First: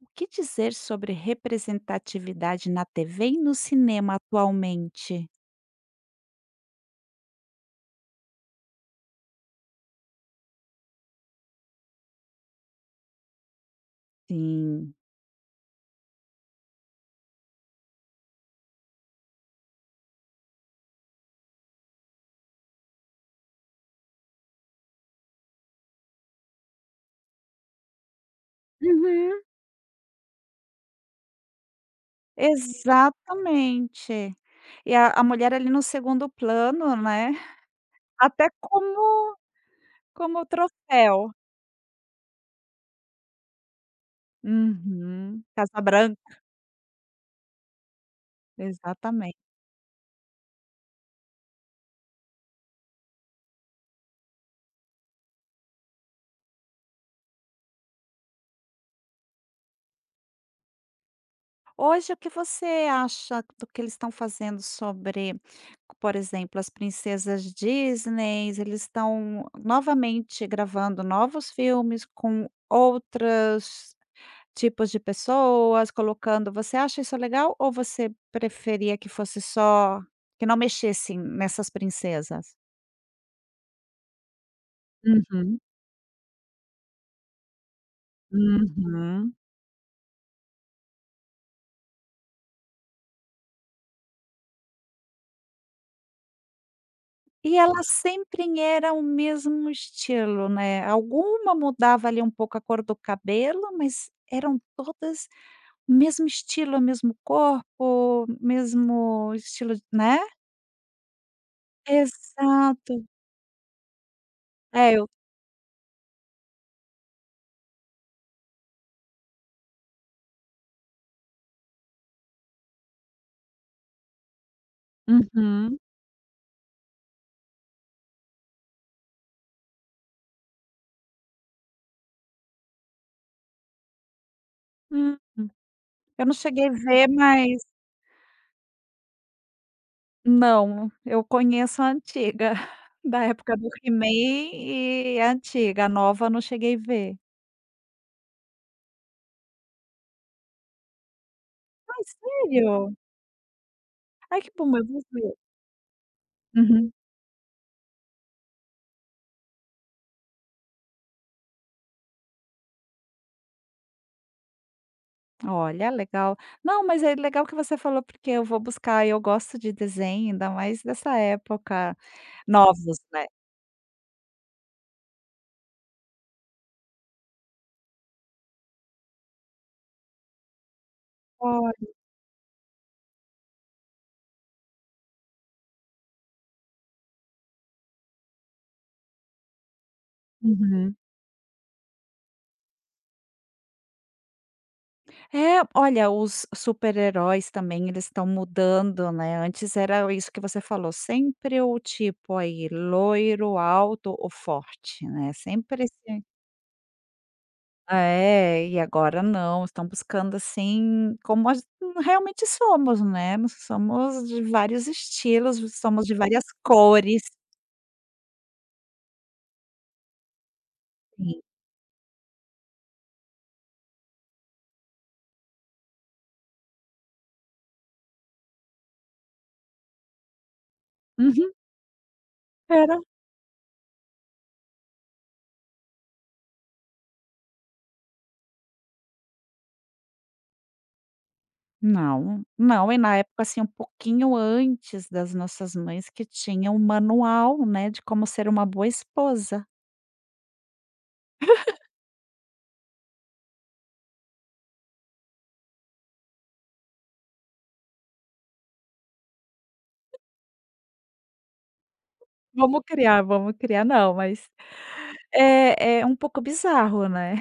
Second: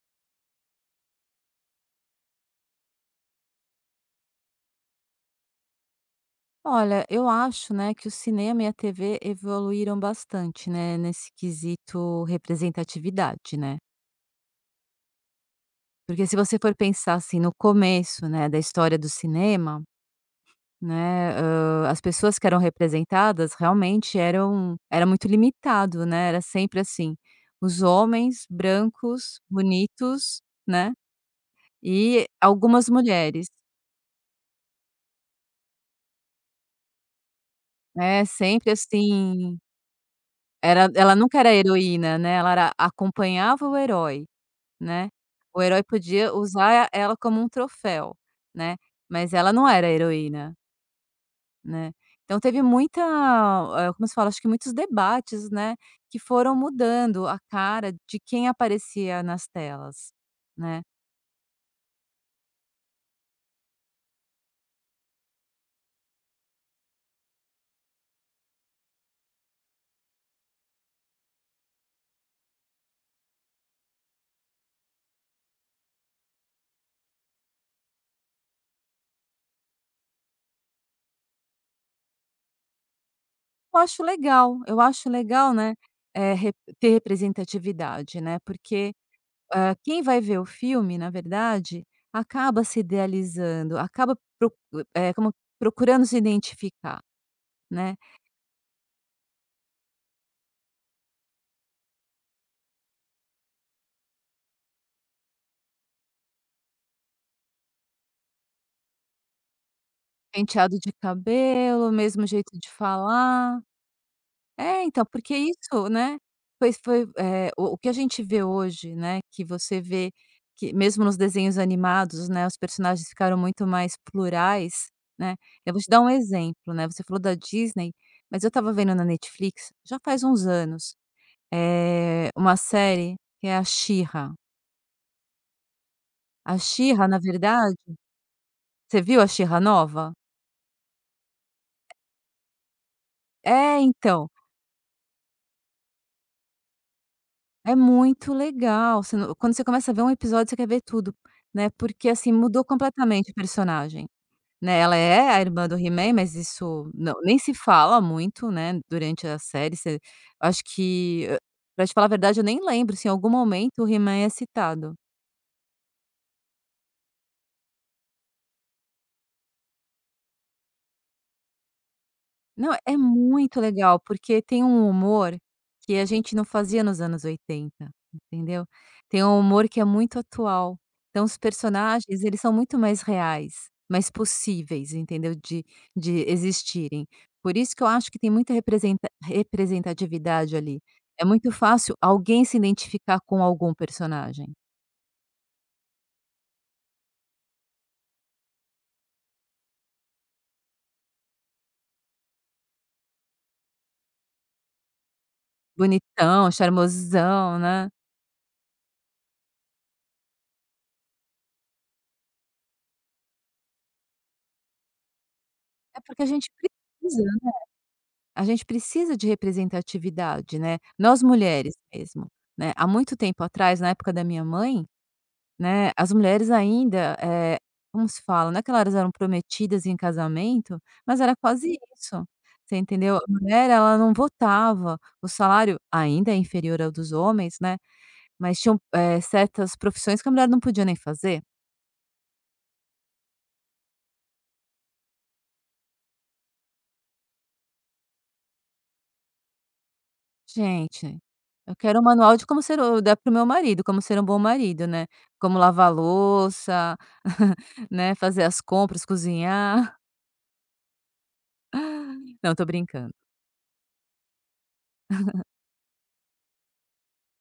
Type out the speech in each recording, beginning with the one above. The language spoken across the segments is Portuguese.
O que dizer sobre representatividade na TV e no cinema atualmente? Olha, eu acho, né, que o cinema e a TV evoluíram bastante, né, nesse quesito representatividade, né. Sim. Porque se você for pensar, assim, no começo, né, da história do cinema, as pessoas que eram representadas realmente era muito limitado, né, era sempre assim, os homens brancos, Uhum, bonitos, né, e algumas mulheres. exatamente. E a mulher ali no segundo plano, né, É, até sempre como assim, como era ela troféu. nunca era heroína, né, ela era acompanhava o herói. Né. Uhum, O Casa herói Branca, podia usar ela como um troféu, né, mas exatamente. ela não era a heroína, né. Então teve muita, como se fala, acho que muitos debates, né, que foram mudando a cara de quem aparecia nas telas, né. Hoje, o que você acha do que eles estão fazendo sobre, por exemplo, as princesas Disney? Eles estão novamente gravando novos filmes com outros tipos de pessoas, colocando. Você acha isso legal ou você preferia que fosse só que não mexessem nessas princesas? Eu acho legal, Uhum, né, eh, rep ter representatividade, né, porque, uhum. Quem vai ver o filme, na verdade, acaba se idealizando, acaba pro eh, como procurando se identificar, E ela né. sempre era o mesmo estilo, né, alguma mudava ali um pouco a cor do cabelo, mas eram todas o mesmo estilo, o mesmo corpo, mesmo estilo de né. Penteado de cabelo, mesmo jeito de Exato. falar. É, É, então, eu porque isso, né. Pois foi, o que a gente vê hoje, né, que você vê que mesmo nos desenhos animados, né, os personagens ficaram muito mais plurais, né. Eu uhum, vou te dar um exemplo, né, você falou da Disney, mas eu estava vendo na Netflix, já faz uns anos, é uma série que é a She-Ra. uhum. Eu não A cheguei She-Ra, ver, na mas verdade, você viu a She-Ra nova? não, eu conheço a antiga, da época do É, He-Man então. e a antiga, a nova eu não cheguei ver. É muito legal, você não quando você começa a ver um episódio, você quer ver tudo, né, Ai, porque, assim, mudou sério? completamente o personagem, Ai, que bom, né, eu ela vou é ver. a irmã do He-Man, mas isso Uhum. Nem se fala muito, né, durante a série. Você acho que, pra te falar a verdade, eu nem lembro se em algum momento o He-Man é citado. Olha, legal. Não, mas é legal que você falou, porque eu vou buscar, eu gosto de desenho, ainda mais dessa época. Não, é Novos, né? muito legal, porque tem um humor que a gente não fazia nos anos 80, entendeu. Tem um humor que é muito atual. Então os Olha. personagens, eles são muito mais reais, mais possíveis, entendeu, de existirem. Por isso que eu acho que tem muita representatividade ali. Uhum. É muito fácil alguém se identificar com algum personagem. É, olha, os super-heróis também, eles estão mudando, né? Antes era isso que você falou, sempre o tipo aí, loiro, alto ou forte, né? Sempre esse. Bonitão, charmosão, né. É, e agora não, estão buscando assim, como nós realmente somos, né, nós somos de vários estilos, É somos de porque a várias gente precisa. cores, A gente precisa de representatividade, né, nós sim. mulheres mesmo, né. Há muito tempo atrás, na época da minha mãe, né, as mulheres ainda, como se fala, não é que elas eram prometidas em casamento, mas era Uhum, quase isso, você era. entendeu? A mulher, ela não votava, o salário ainda é inferior ao dos homens, né, mas tinham, certas profissões que a mulher não podia nem fazer. Não, não, e na época, assim, um pouquinho antes das nossas mães que tinham um manual, né, de como ser uma boa esposa. Gente, eu quero um manual de como ser o dar pro meu marido, como ser um bom marido, né. Como lavar louça, né, fazer as compras, cozinhar. Não, tô Vamos brincando. criar, vamos criar. Não, mas é um pouco bizarro, né?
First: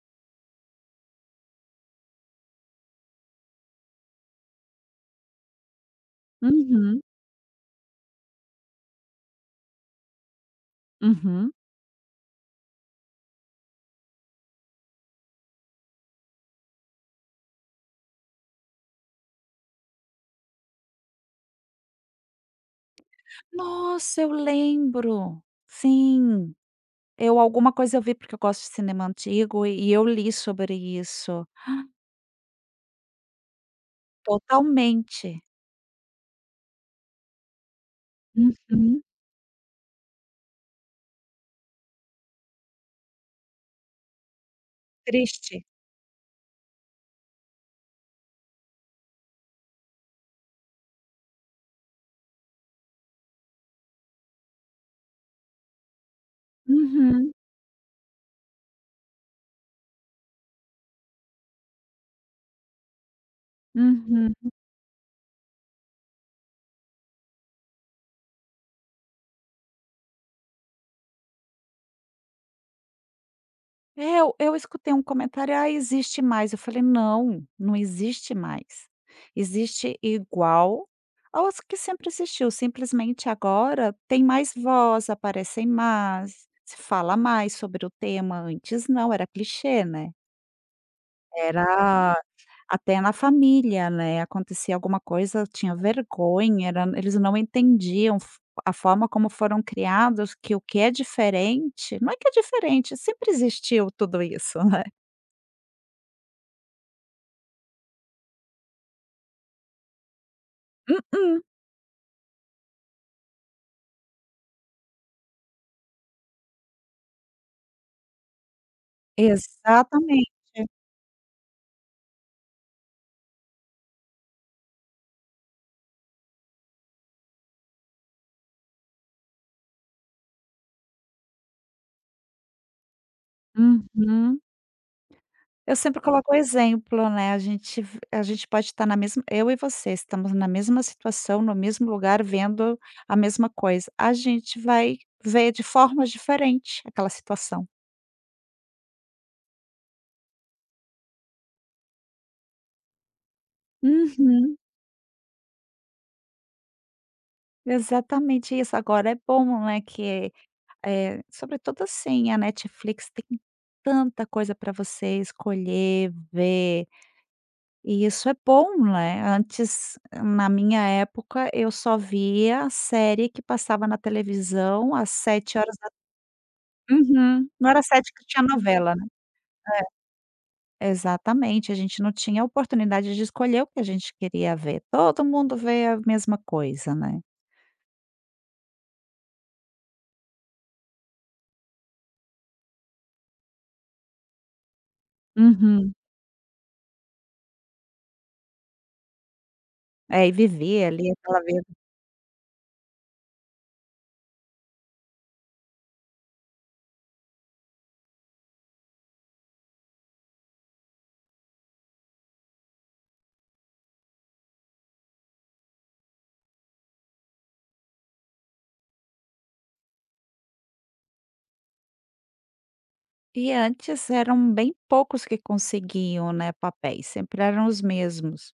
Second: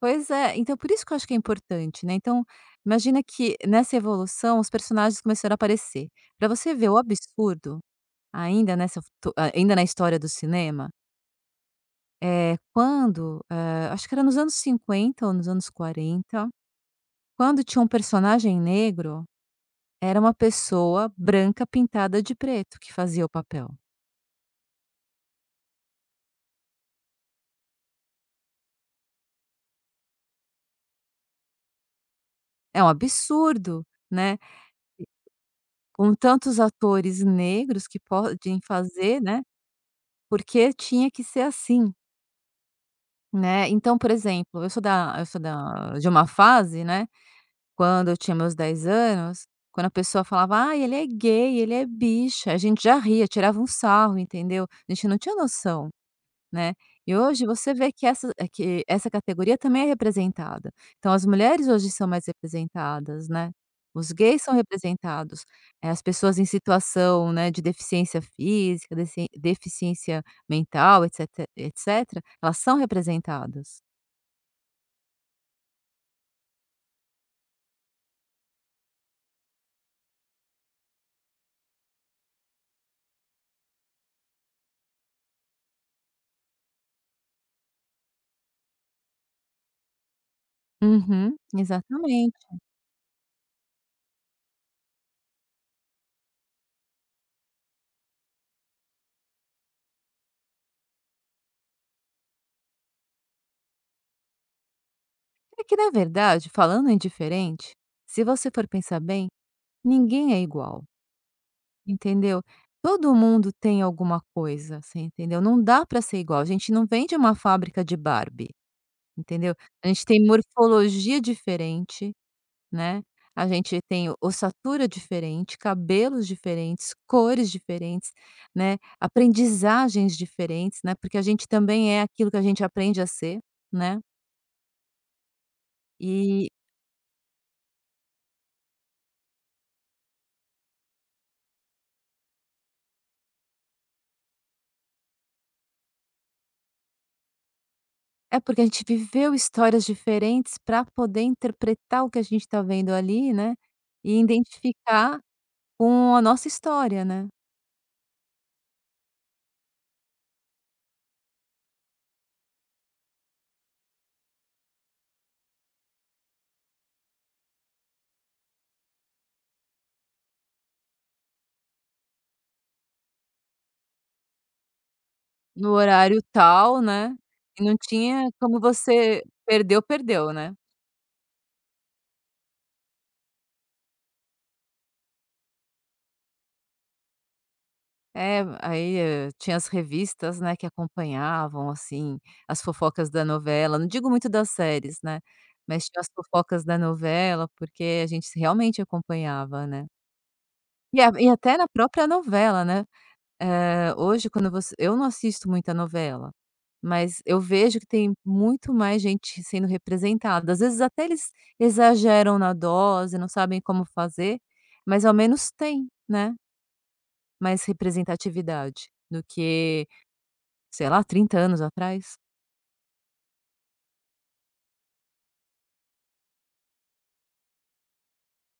Pois é, então por isso que eu acho que é importante, né. Então, imagina que nessa evolução os personagens começaram a aparecer. Pra você ver o Uhum, absurdo, ainda nessa to ah, ainda na história do cinema, uhum. é quando, acho que era nos anos 50 ou nos anos 40, quando tinha um personagem negro, era uma pessoa branca pintada de preto que fazia o papel. Nossa, eu lembro. Sim. Eu alguma coisa eu vi, porque eu gosto de cinema antigo e eu li sobre isso. É um absurdo, né, Totalmente. com tantos atores negros que podem Uhum. fazer, né, porque tinha que ser assim, né. Então, por exemplo, eu sou Triste. da de uma fase, né, quando eu tinha meus 10 anos, quando a pessoa falava: "Ai, ele é gay, ele é bicha", a gente já ria, tirava um sarro, entendeu. A gente não tinha noção. Né. E Uhum, hoje você vê que que essa categoria também é representada. Então as mulheres hoje são mais representadas, né. Os uhum. gays são representados, as pessoas em situação, né, de deficiência física, deficiência mental, etc., etcétera, elas são representadas. É, eu escutei um comentário: "Ah, existe mais", eu falei: "Não, não existe mais. Existe igual aos que sempre existiu, simplesmente agora tem mais voz, aparecem mais, se fala mais sobre o tema, antes não, era clichê, né? Uhum, Era exatamente. Até na família, né, acontecia alguma coisa, eu tinha vergonha, era eles não entendiam f a forma como foram criados, que o que é diferente não é que é diferente, sempre existiu tudo isso, né. É que na verdade, falando em diferente, se você for pensar bem, ninguém é igual. Mm-mm. Entendeu? Todo mundo tem alguma coisa, você entendeu? Não dá para ser igual, a gente não vem de uma fábrica de Barbie, entendeu? A gente tem Exatamente. morfologia diferente, né, a gente tem ossatura diferente, cabelos diferentes, cores diferentes, né, aprendizagens diferentes, né, porque a gente também é aquilo que a gente aprende a ser, né, Uhum. Eu sempre coloco o e exemplo, né, a gente pode estar na mesma eu e você estamos na mesma situação, no mesmo lugar, vendo a mesma coisa. A gente vai ver de formas diferente aquela situação. é porque a gente viveu histórias diferentes para poder interpretar o que a gente está vendo ali, né, e Uhum. identificar com a nossa história, né, Exatamente isso. Agora é bom, né, que, é sobretudo assim, a Netflix tem tanta coisa para você escolher, ver, e isso é bom, né. Antes, na minha época, eu só via a série que passava na televisão às sete no horas da horário tal, né, Uhum. e Não não era sete que tinha tinha como, novela, né. você perdeu, perdeu, né. É, exatamente, a gente não tinha oportunidade de escolher o que a gente queria ver. Todo mundo vê a mesma coisa, né. É, aí, tinha as revistas, né, que acompanhavam, assim, as fofocas da novela, não digo muito das séries, né, mas Uhum. tinha as fofocas da novela, porque a gente realmente acompanhava, né. É, e vivia ali E aquela até na própria novela, né. Hoje quando você eu não assisto muita novela, mas eu vejo que tem muito mais gente sendo representada. Às vezes até eles exageram na dose, não sabem como fazer, mas ao menos tem, né, mais representatividade do que, sei lá, 30 anos atrás. E antes eram bem poucos que conseguiam, né, papéis, sempre eram os mesmos.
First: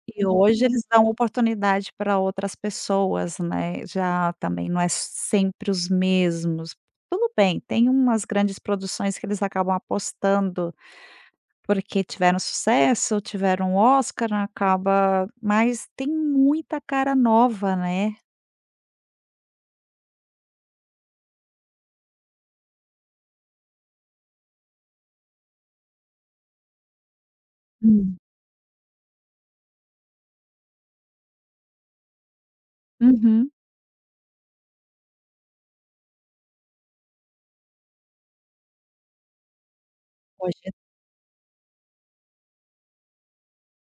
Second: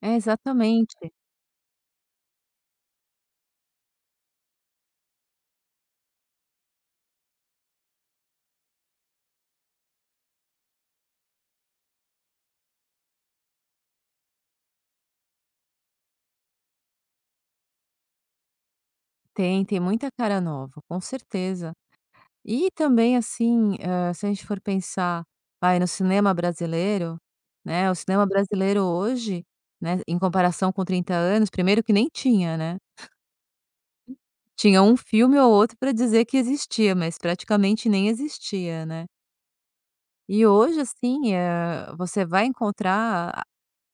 É, E hoje uhum. Eles dão exatamente. oportunidade para outras pessoas, né, já também não é sempre os mesmos. Tudo bem, tem umas grandes produções que eles acabam apostando, porque tiveram sucesso, tiveram Oscar, acaba mas tem muita cara nova, né. Tem, tem muita cara nova, com certeza. E também, assim, se a gente for pensar, vai, no cinema brasileiro, né, o Hum. cinema brasileiro hoje, né, em comparação com 30 anos, primeiro que nem tinha, né. Uhum. Tinha um filme ou outro para dizer que existia, mas praticamente nem existia, né. E Hoje hoje, assim, você vai encontrar a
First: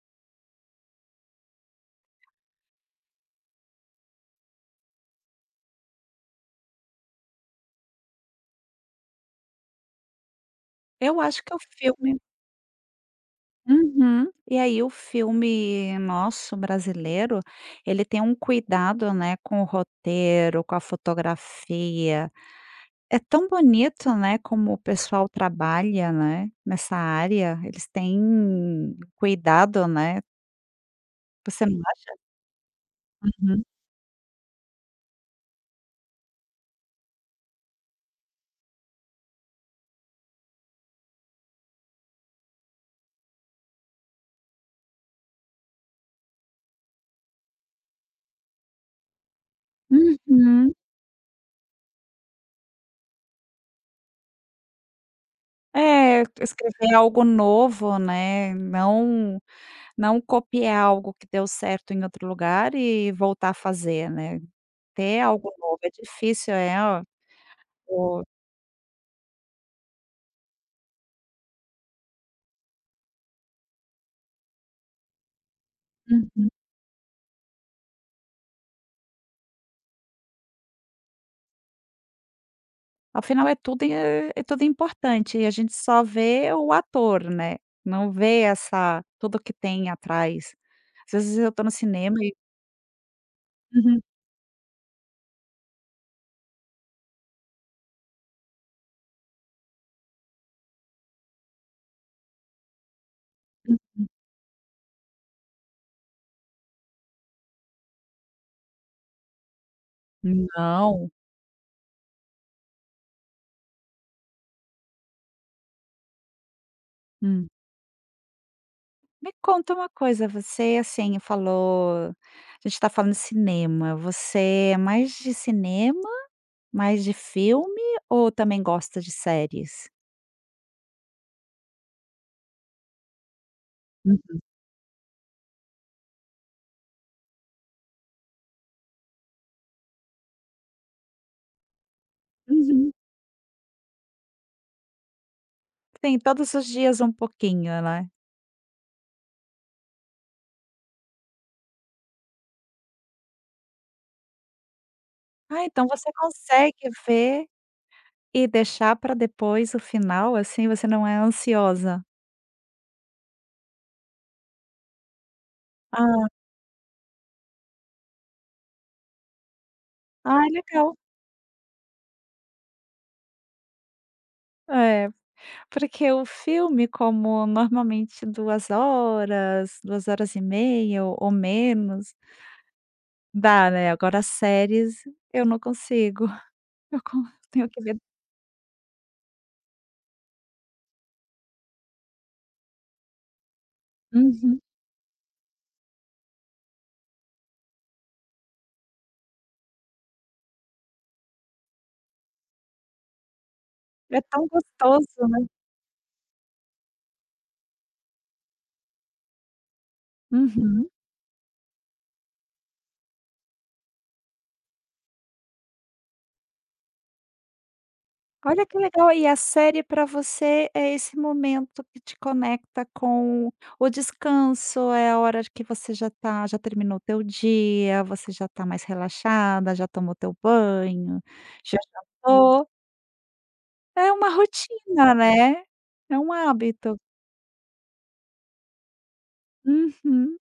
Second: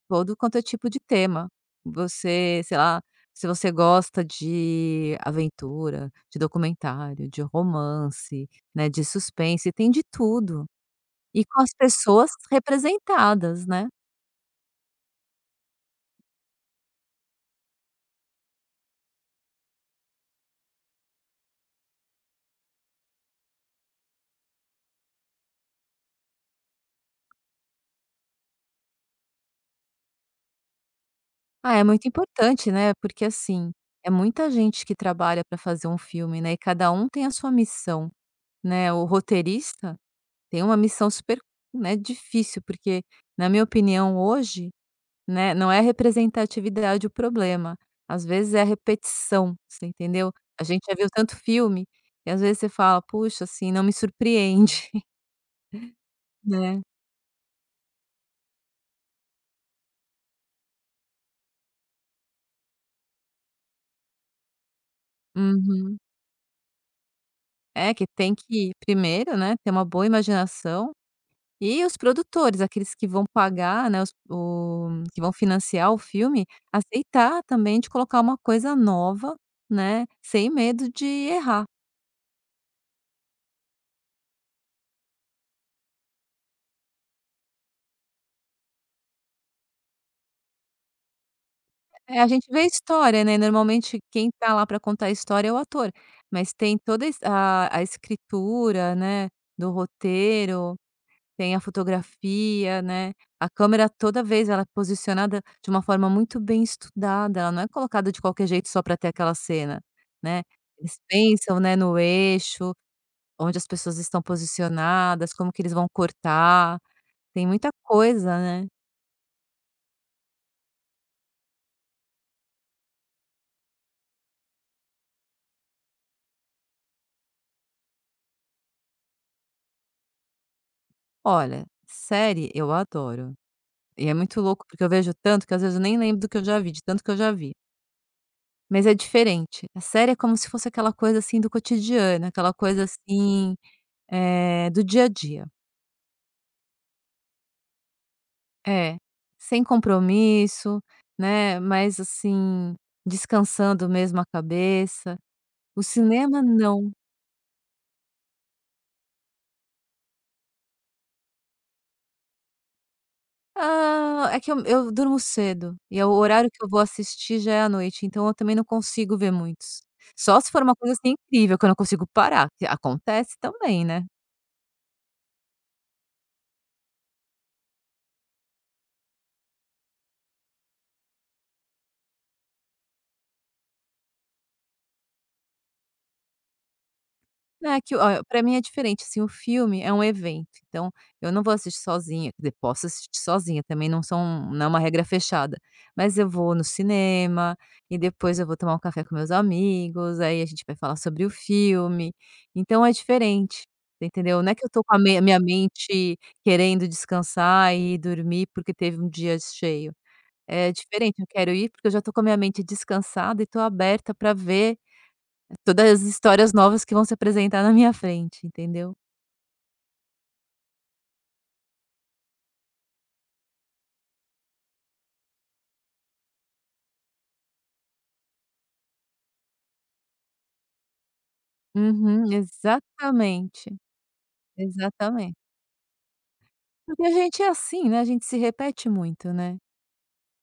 todo quanto é tipo de tema. Você, sei lá, se você gosta de aventura, de documentário, de romance, né, de suspense, tem de tudo. eu acho E que o com as filme pessoas representadas, né. uhum. E aí o filme nosso brasileiro, ele tem um cuidado, né, com o roteiro, com a fotografia. É tão bonito, né, como o pessoal trabalha, né, nessa área. Eles têm cuidado, né. Você Ah, não é muito acha? importante, né, porque, Uhum. assim, é muita gente que trabalha para fazer um filme, né, e cada um tem a sua missão, né. O roteirista tem uma missão super, né, difícil, porque, na minha opinião, hoje, né, não é a representatividade o problema, às vezes é a repetição, você entendeu. A Uhum. gente já viu tanto filme, e às vezes você fala: "Puxa, assim, não me surpreende", É, né. escrever algo novo, né, não não copiar algo que deu certo em outro lugar e voltar a fazer, né. Ter algo novo é Uhum. difícil, é É, que o tem que primeiro, né, ter uma boa imaginação, e os produtores, aqueles que vão pagar, né, os o que vão financiar o filme, uhum. aceitar também de colocar uma coisa nova, né, sem medo de errar. Afinal é tudo é tudo importante e a gente só vê o ator, né, não vê essa tudo que tem atrás. Às vezes eu estou no cinema A e gente vê história, né, normalmente uhum, quem tá lá para contar a história é o ator, mas tem toda es a escritura, né, do roteiro. Tem a fotografia, né, a hum. câmera toda vez ela é posicionada de uma forma muito bem estudada, ela não é colocada de qualquer jeito só para ter aquela cena, né. Eles Não. pensam, né, no eixo, onde as pessoas estão posicionadas, como que eles vão cortar, tem Hum. muita coisa, né. Me conta uma coisa, você, assim, falou a gente tá falando de cinema, você é mais de cinema, mais de filme ou também gosta de séries? Olha, série eu adoro, e é muito louco porque eu vejo tanto que às vezes eu nem lembro do que eu já vi, de tanto que eu já vi, mas é diferente. A série é como se fosse aquela coisa, assim, do cotidiano, aquela coisa, Uhum. assim, do dia a dia. Tem todos os dias um pouquinho, né. É, sem compromisso, né, mas assim, descansando mesmo a cabeça. Ah, O então você cinema consegue não. ver e deixar para depois o final, assim, você não é ansiosa? Ah, é que eu durmo cedo, e é o Ah, horário que eu vou assistir, já é à noite, então eu também não consigo ver muitos. Só ai se for uma coisa, legal. assim, incrível que eu não consigo parar, que acontece também, né. É, porque o filme como normalmente 2 horas e meia ou menos, dá, né, agora as séries eu não consigo, eu co tenho É que que ver olha, pra mim é diferente, assim, o filme é um evento, então eu não vou assistir sozinha, quer dizer, posso assistir sozinha, também não são uhum. não é uma regra fechada, mas eu vou no cinema e depois eu vou tomar um café com meus amigos, aí a gente vai falar sobre o filme, então é diferente, você É entendeu? tão Não é que eu tô com a me gostoso, minha né. mente querendo descansar e dormir porque teve um dia cheio, é Uhum. diferente, eu quero ir porque eu já tô com a minha mente descansada e tô aberta pra ver todas as histórias novas que vão se apresentar na minha frente, Olha que entendeu? legal, e a série para você é esse momento que te conecta com o descanso, é a hora que você já tá já terminou o teu dia, você já tá mais relaxada, já tomou teu banho, já hum. Uhum, Jantou. exatamente, É uma rotina, exatamente. né, é um hábito. Porque a gente é assim, né, a gente se repete muito, né. Uhum,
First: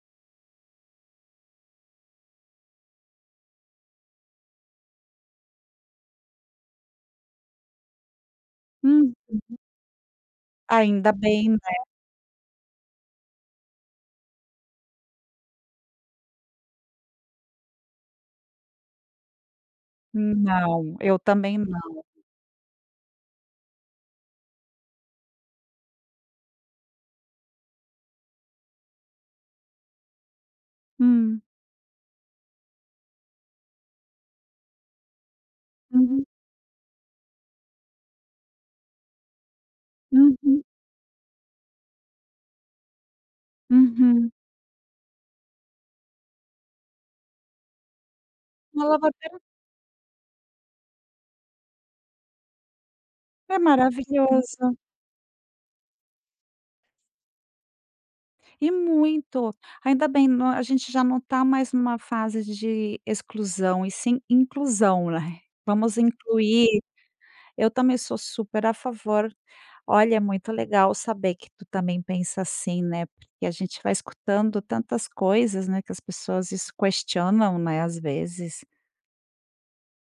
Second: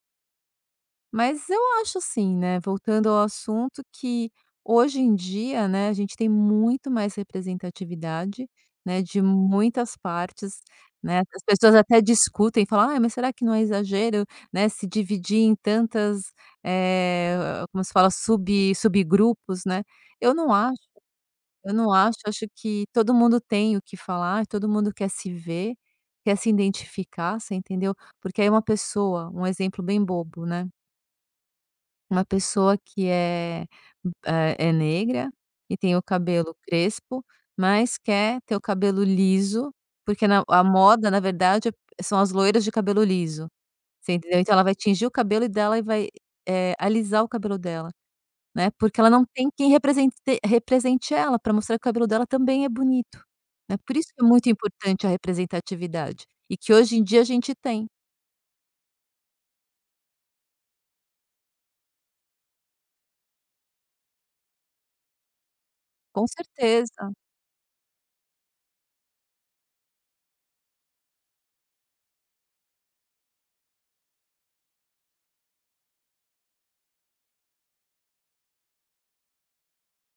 Mas eu acho assim, né, voltando ao assunto, que hoje em dia, né, a gente tem muito mais representatividade, né, hum. de muitas partes, Ainda né, as bem, né. pessoas até discutem, falam: "Ah, mas será que não é exagero, né, se dividir em tantas, eh, como se fala, subgrupos, né?" Eu não acho. Não, eu também Eu não não. acho, acho que todo mundo tem o que falar, todo mundo quer se ver, quer se identificar, você entendeu? Porque aí uma pessoa, um exemplo bem bobo, né, Hum, uma pessoa que é negra e tem o uhum, cabelo crespo, mas quer ter o cabelo liso, porque na a uhum, moda, na verdade, são as loiras de cabelo liso, você uhum. entendeu? Então ela vai tingir o cabelo dela e vai, alisar o cabelo dela. Né, Uma porque ela não lavadeira tem quem represente ela, para mostrar que o cabelo dela também é bonito, é né. Por isso que é muito maravilhoso. importante a representatividade, e que hoje em dia a gente tem, E muito. Ainda bem, nó a gente já não está mais numa fase de exclusão, e sim inclusão, né. Vamos com incluir certeza. eu também sou super a favor. Olha, é muito legal saber que tu também pensa assim, né, porque a gente vai escutando tantas coisas, né, que as pessoas es questionam, né, às vezes.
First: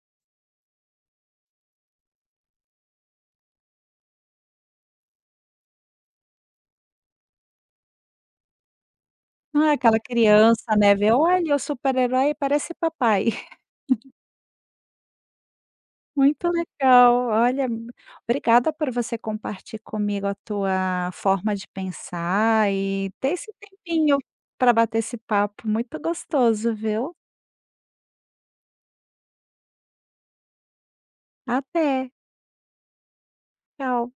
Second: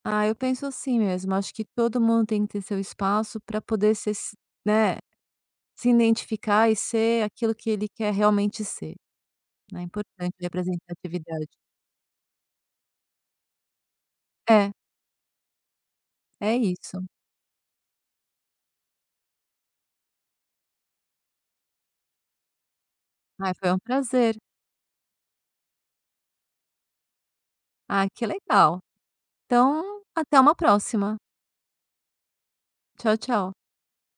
Ah, eu penso assim mesmo, acho que todo mundo tem que ter seu espaço para poder ser se né, se identificar e ser aquilo que ele quer realmente ser, Ah, né, é aquela importante a criança, né, vê: representatividade. "Olha, o super-herói parece papai". É, Muito é isso. legal. Olha, obrigada por você compartilhar comigo a tua forma de pensar e ter Ai, esse foi um tempinho prazer. para bater esse papo muito gostoso, viu? Ah, que legal. Então, até uma próxima. Até. Tchau, tchau. Tchau.